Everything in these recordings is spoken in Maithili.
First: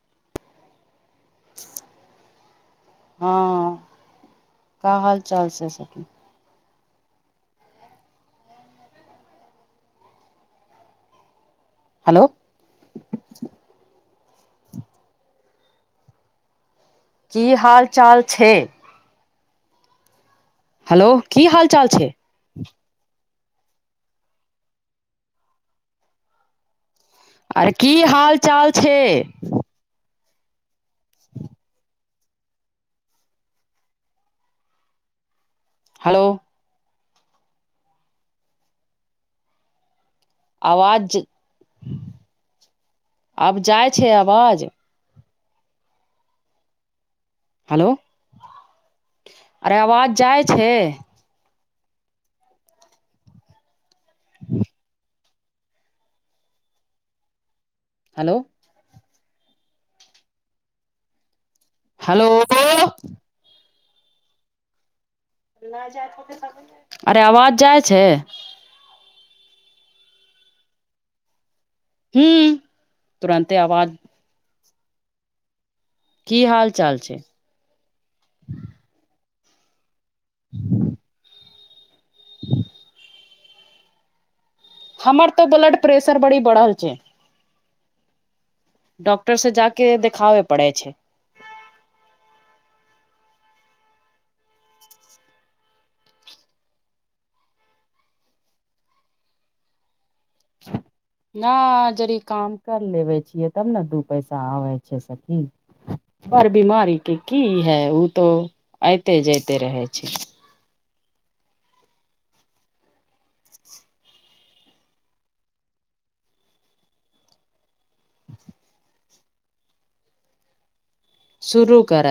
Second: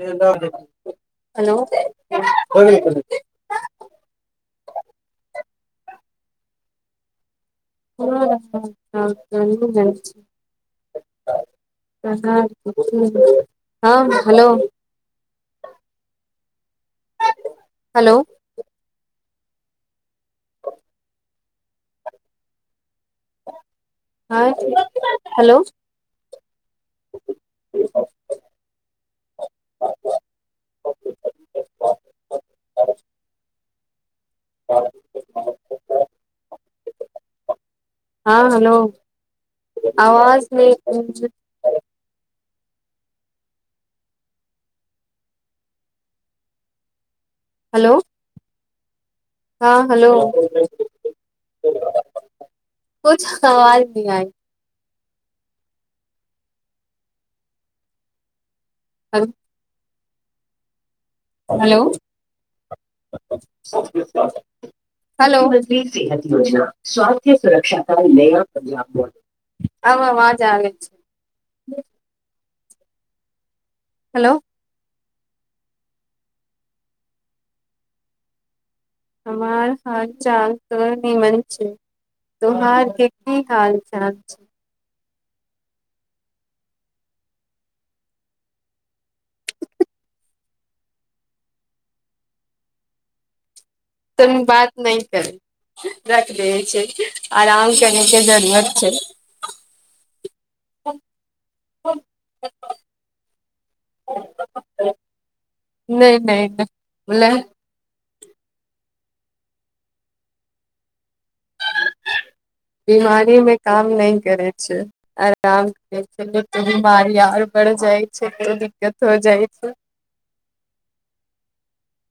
हेलो [unintelligible] हँ का हाल चाल छै सखी [unintelligible] हेलो हँ हेलो की हाल चाल छै हेलो की हाल चाल छै हँ हेलो अरे की हाल चाल छै [inaudible] [unintelligible] हलो हँ हेलो आवाज नहि आवाज आब जाइ छै आवाज हलो हेलो हँ हेलो जाइ छै कुछ अवाज ने आइ हेलो आब हेलो हेलो [unintelligible] हेलो [unintelligible] अरे आवाज जाइ छै अब अबाज आबै छै हू तुरन्ते आवाज हेलो की हाल चाल छै हमार हाल चाल त निमन छै तोहार के की हाल चाल छै हमर तऽ ब्लड प्रेशर बड़ी बढ़ल छै डॉक्टर से जाके देखाबे पड़ै छै तनी बात नै करै रख दैबे छै आराम करयके जरूरत छै [inaudible] नहि जदि काम कर लेबे छियै तब ने दू पैसा आबै नहि छै सखी नहि बड़ नहि बिीमारी के बोले की है ओ तो अऐते जाइते रहे छै बीमारी मे काम नहि करै छै आराम करै छै लोक के बीमारी आर बढ़ जाइ छै को दिक्कत हो जाइ छै शुरू कर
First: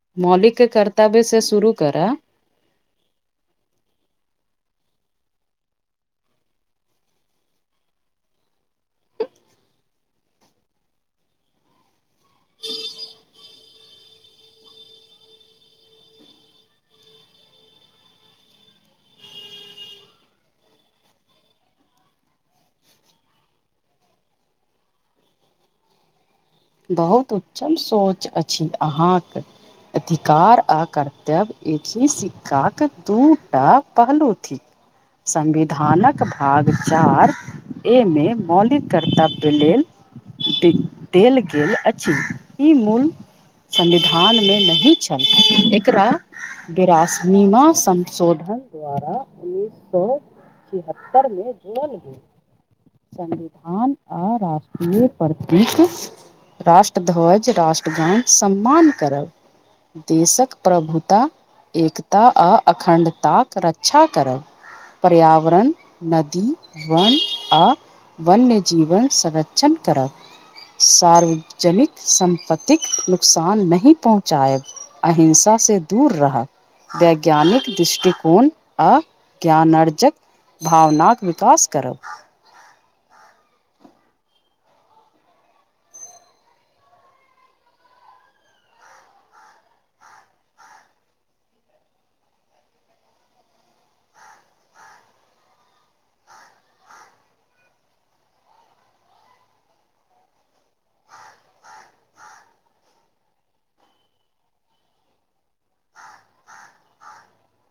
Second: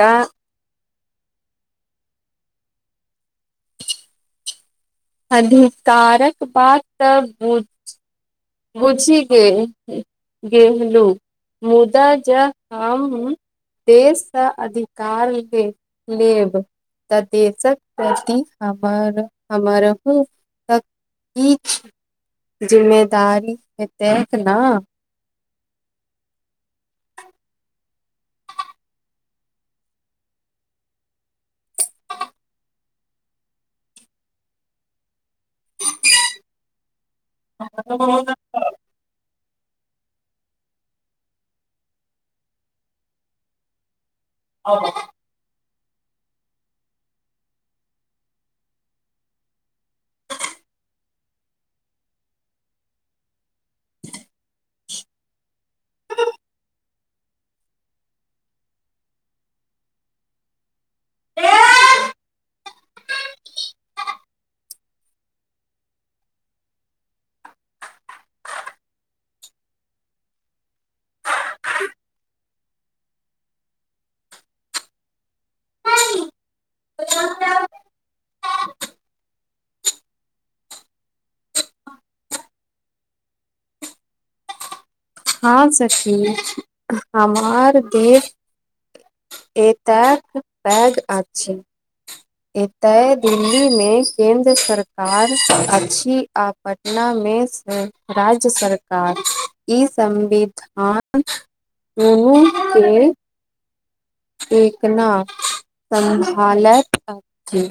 तऽ मौलिक के कर्तव्य से शुरू कर अधिकारक बात तऽ बु बुझ गेल गहलू मुदा ज हम देश सँ अधिकार के लेब त देशक प्रति हमर हमरहु किछ जिम्मेदारी हेतैक न बहुत उत्तम सोच अछि अहाँक अधिकार आ कर्तव्य अछि सिक्काक दू टा पहलू थिक संविधानक भाग चार एमे मौलिक कर्तब्य लेल देल गेल अछि ई मूल संविधान मे नही छल एकरा बिरासनीमा संशोधन द्वारा एक सए छिहत्तर मे जोरल गेल संविधान आ राष्ट्रीय प्रतीक राष्ट्र ध्वज राष्ट्रगञान सम्मान करब देशक प्रभुता एकता आ अखण्डता रक्षा करब पर्यावरण नदी वन आ वन जीवन संरक्षण करब सार्व जनित सम्पत्तिक नुकसान नहि पहुँचायब अहिंसा से दूर रहब वैज्ञानिक दृष्टिकोण आ ज्ञानअर्जक भावनाक विकास करब हँ सखी हमार देश एतक पैघ अछि एतय दिल्ली मे केन्द्र सरकार अछि आ प मे से राज्य सरकार ई संविधान दुनु के ना [unintelligible] स्भालैत अछि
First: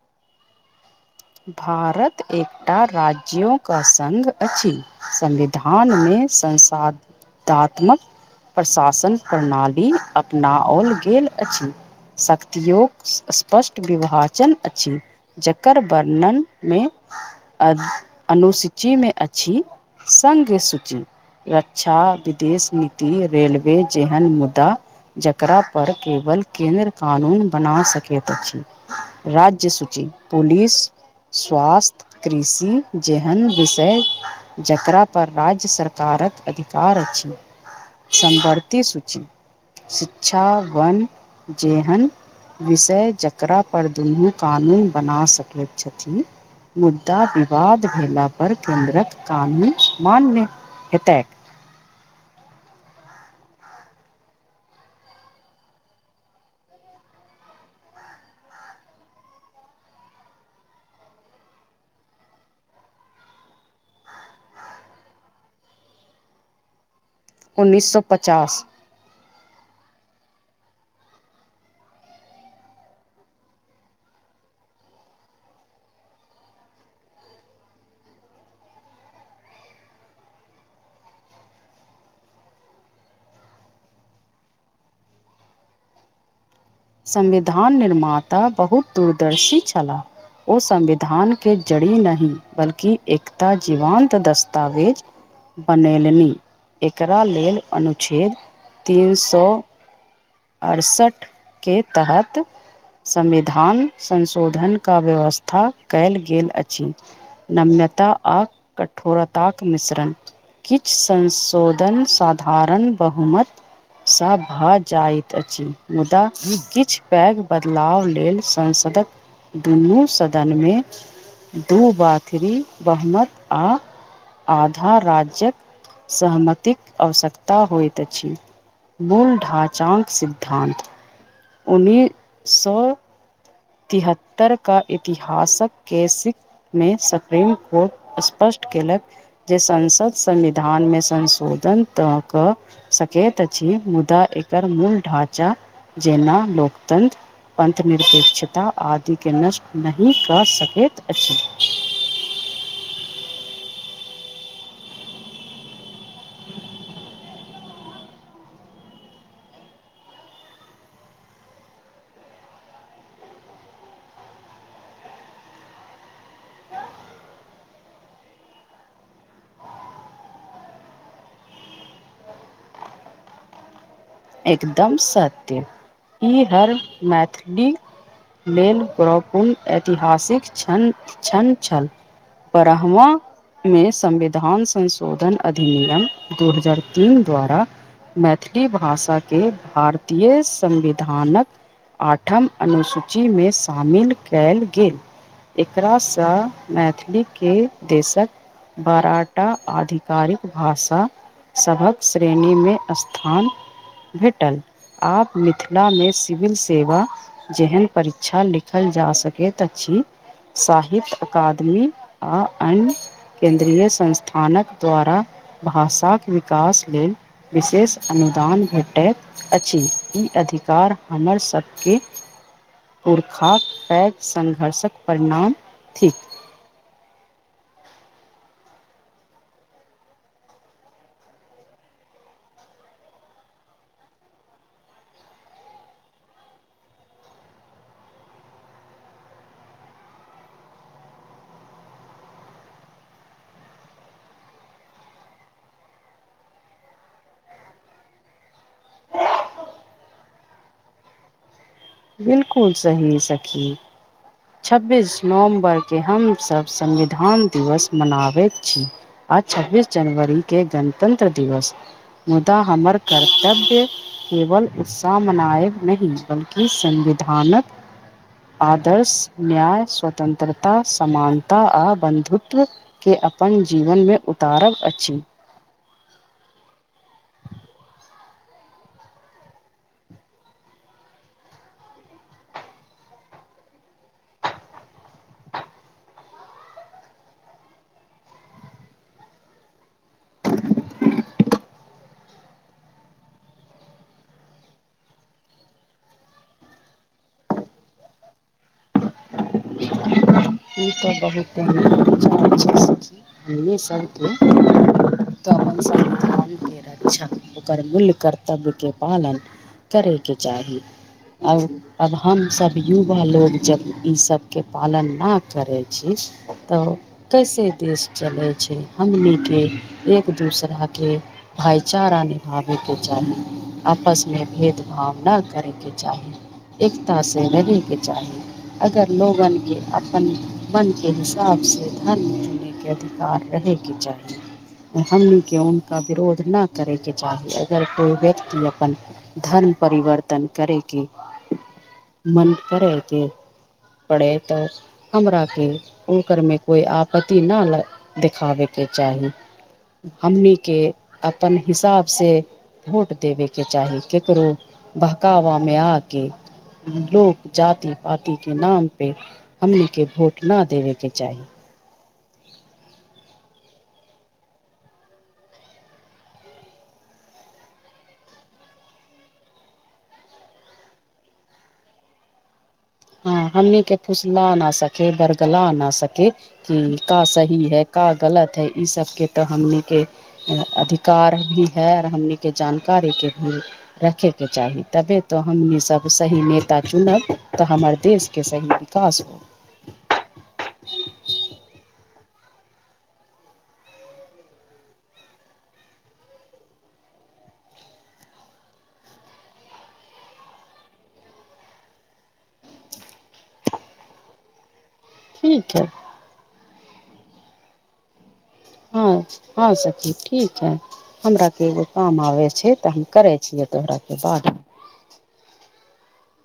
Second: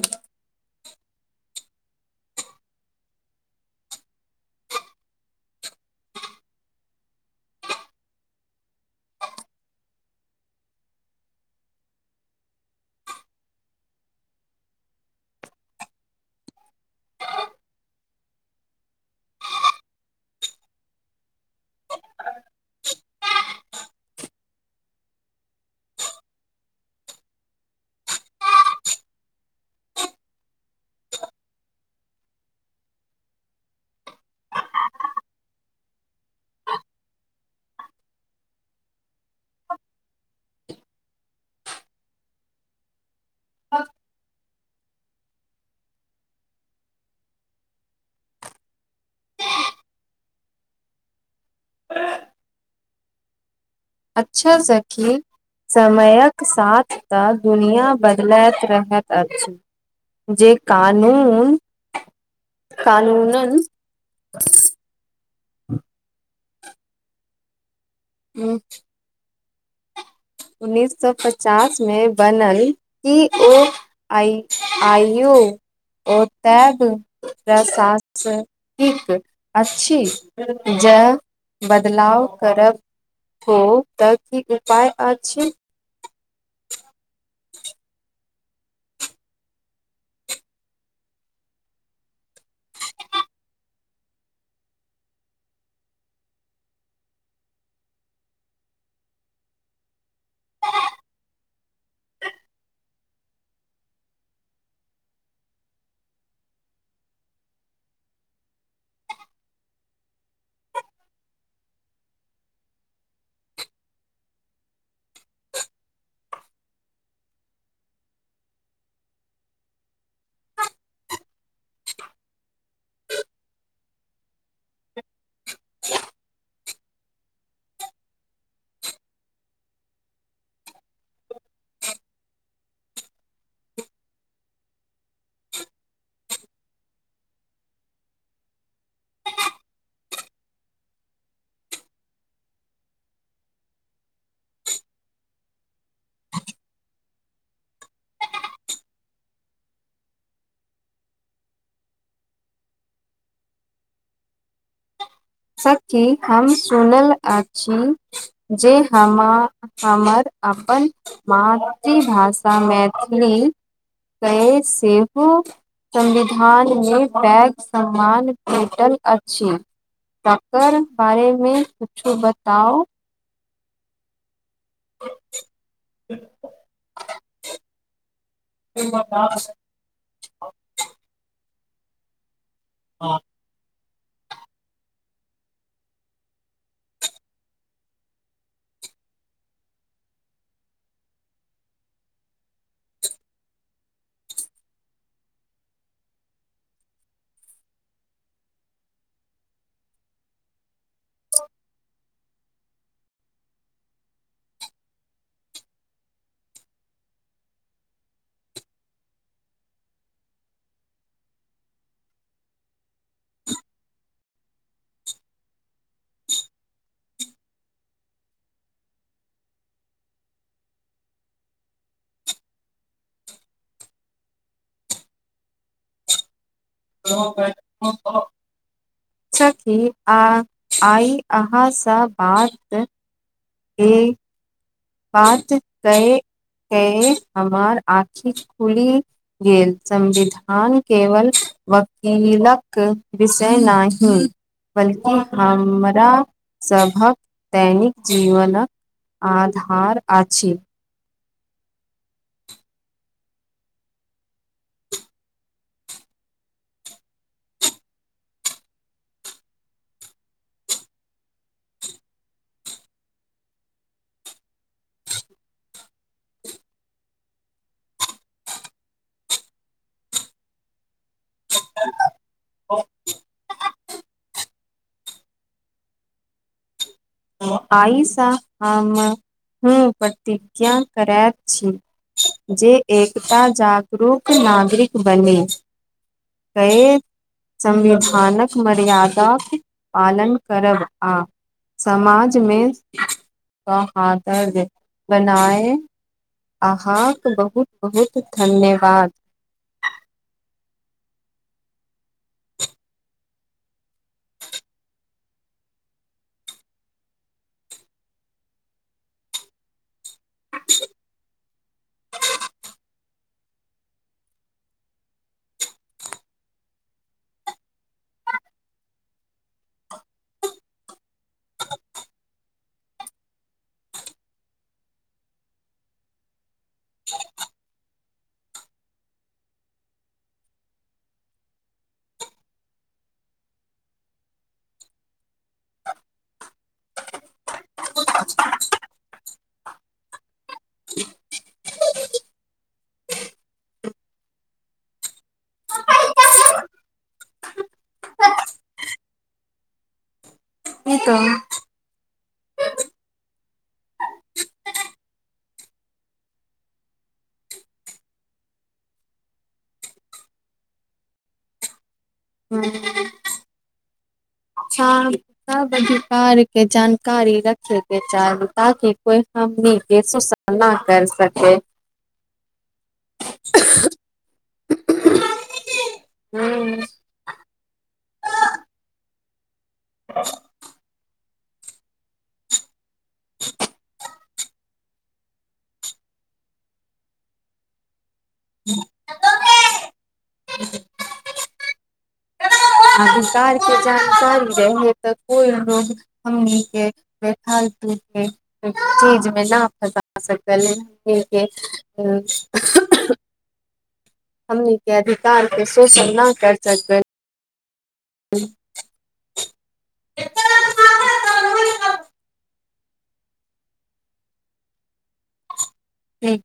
भारत एकटा राज्यो के संग अछि संविधान मे संसधात्मक प्रशासन प्रणाली अपनाओल गेल अछि शक्तियोक स्पष्ट विभाजन अछि जकर वर्णन में अनुसूची में अछि संग सूची रक्षा विदेश नीति रेलवे जेहन मुद्दा जेकरा पर केवल केन्द्र कानून बना सकैत अछि राज्य सूची पुलिस स्वास्थ्य कृषि जेहन विषय जकरापर राज्य सरकारक अधिकार अछि संभर्ती सूची शिक्षा वन जेहन विषय जेकरा पर दुनू कानून बना सकैत छथि मुदा विवाद भेलापर केन्द्रक कानून मान्य हेतैक अच्छा सखि समयक साथ तऽ दुनिआ बदलैत रहैत अछि जे कानून कानूनन उन्नैस सए पचास उन्ननीस सौ पचास मे बनल कि ओ आइ आइयो ओ तैब प्रशासनिक अछि जे बदलाव करब हो तऽ की उपाय अछि संविधान निर्माता बहुत दूरदर्शी छल ओ संविधान के जड़ी नहि बल्कि एकता जीवंत दस्तावेज बनेलनि एकरा लेल अनुच्छेद तीन सौ अरसठ के तहत संविधान संशोधन के व्यवस्था कयल गेल अछि नम्यता आ कठोरताक मिश्रण किछु संशोधन साधारण बहुमत सब भऽ जाइत अछि मुदा किछु पैघ बदलाव लेल संसदक दुनू सदनमे दू बा थरी बहमत आ आधा राज्यक सहमतिक आवश्यकता होइत अछि मूल ढाँचाग सिद्धान्त उन्नै सए तिहत्तर का इतिहासक केैसिक मे सुप्रीम कोर्ट स्पष्ट केलक जे संसद संविधान में संशोधन त कऽ सकैत अछि मुदा एकर मूल ढाँचा जेना लोकतन्त्र अन्थनिरपेक्षता आदिके नष्ट नहि कऽ सकैत अछि सखी हम सुनल अछि जे हमर अपन मातृभाषा मैथिली के सेहो संविधानमे पैघ सम्मान भेटल अछि तकर बारेमे कछु बताउ एकदम सत्य ई हर मैथिली लेल प्रपूर्ण ऐतिहासिक छण छण छल बह्म मे संविधान संसो शोधन अधिनियम दू हजार तीन द्वारा मैथिली भाषा के भारतीय संविधानक आठम अनुसूची में शामिल कैल गेल एकरासँ मैथिली के देशक फराटा आधिकारिक भाषा सभक श्रेणीमे स्थान भेटल आब मिथिला मे सिविल सेवा जेहन परीक्षा लिखल जा सकैत अछि साहित्य अकादमी आ अन्य केन्द्रीय संस्थानक द्वारा भाषाक विकास लेल विशेष अनुदान भेट ट अछि ई अधिकार हमर सबके पुरखाक पैघ सङ्घर्षक परिणाम थिक [unintelligible] [unintelligible] सखी आ आइ अहाँसँ बात इ बात कै कै हमार आँखि खुली गेल संविधान केवल वकीलक विषय नहि बल्कि हमरा सभक दैनिक जीवनक आधार अछि बिल्कुल सही सखी छब्बीस नवम्बरके हमसभ संविधान दिवस मनाबैत छी आ छब्बीस जनवरी के गणतंत्र दिवस मुदा हमर कर्तव्य केवल उत्साह मनाएब न बल्कि संविधानक आदर्श न्याय स्वतन्त्रता समानता आ बन्धुत्व के अपन जीवन में उतारक अछि आइ सँ हमहुँ प्रतिज्ञा करैत छी जे एकता जागरूक नागरिक बनी कहि [inaudible] संविधानक मर्यादाक पालन करब आ समाजमे मे सौहार्द बनाए अहाँके बहुत बहुत धन्यवाद ई तऽ बहुत अच्छा बच्चा छी हमनी सब के - ओकर मूल्य कर्तव्यके पालन करयके चाहि और अब हम सब युवा लोग जब ई सब के पालन ना करै छी त कैसे देश चलै छै हमने एक दूसराके भईचारा निभावे के चाहि आपसमे भेदभाव नहि करयके चाही एकता से रहबैक चाही अगर लोगन के अपन मन के हिसाब सँ धन जुनैके अधिकार रहै के चाही हमनी के हुनका विरोध नहि करै के चाही अगर कोई व्यक्ति अपन धर्म परिवर्तन करय के मन करैत परै तऽ हमरा के ओनकर में कोइ आपत्ति नहि देखाबय के चाही हम्नी के ई तऽ अपन हिसाब से भोट देबे के चाही केकरो बहकावा में आ के लोक जाति पात के नाम पे हमनीके भोट न देबेके चाही मेय [inaudible] अच्छा सब अधिकार के जानकारी रखे के चाहू ताकि कोई हमनी के सोसायटी ना कर सके हँ हमनी के फुसला नहि सके बरगला आ नहि सके कि हूँ का सही है का गलत है ई सभ के तऽ हमनी के अधिक कार भी है आ हमनी के जानकारी के रखे के के चाही तबे तऽ हमनी सब सही नेता चुनब तऽ हमर देश के सही विकास होत ह [inaudible] अधिकार के जान चल जा है तऽ कोई लोग हमनी के देखखालतू छै [unintelligible] [inaudible] चीज में नहि फँस सकल ह - हमनी के अधिकार के ठीक है शोषण नऽ कर सकबै हूँ [unintelligible] हां हाँ सखी ठीक है हमरा कऽ के एगो काम आबै छै तऽ हम करै छियै तोहरा के बाद ठीक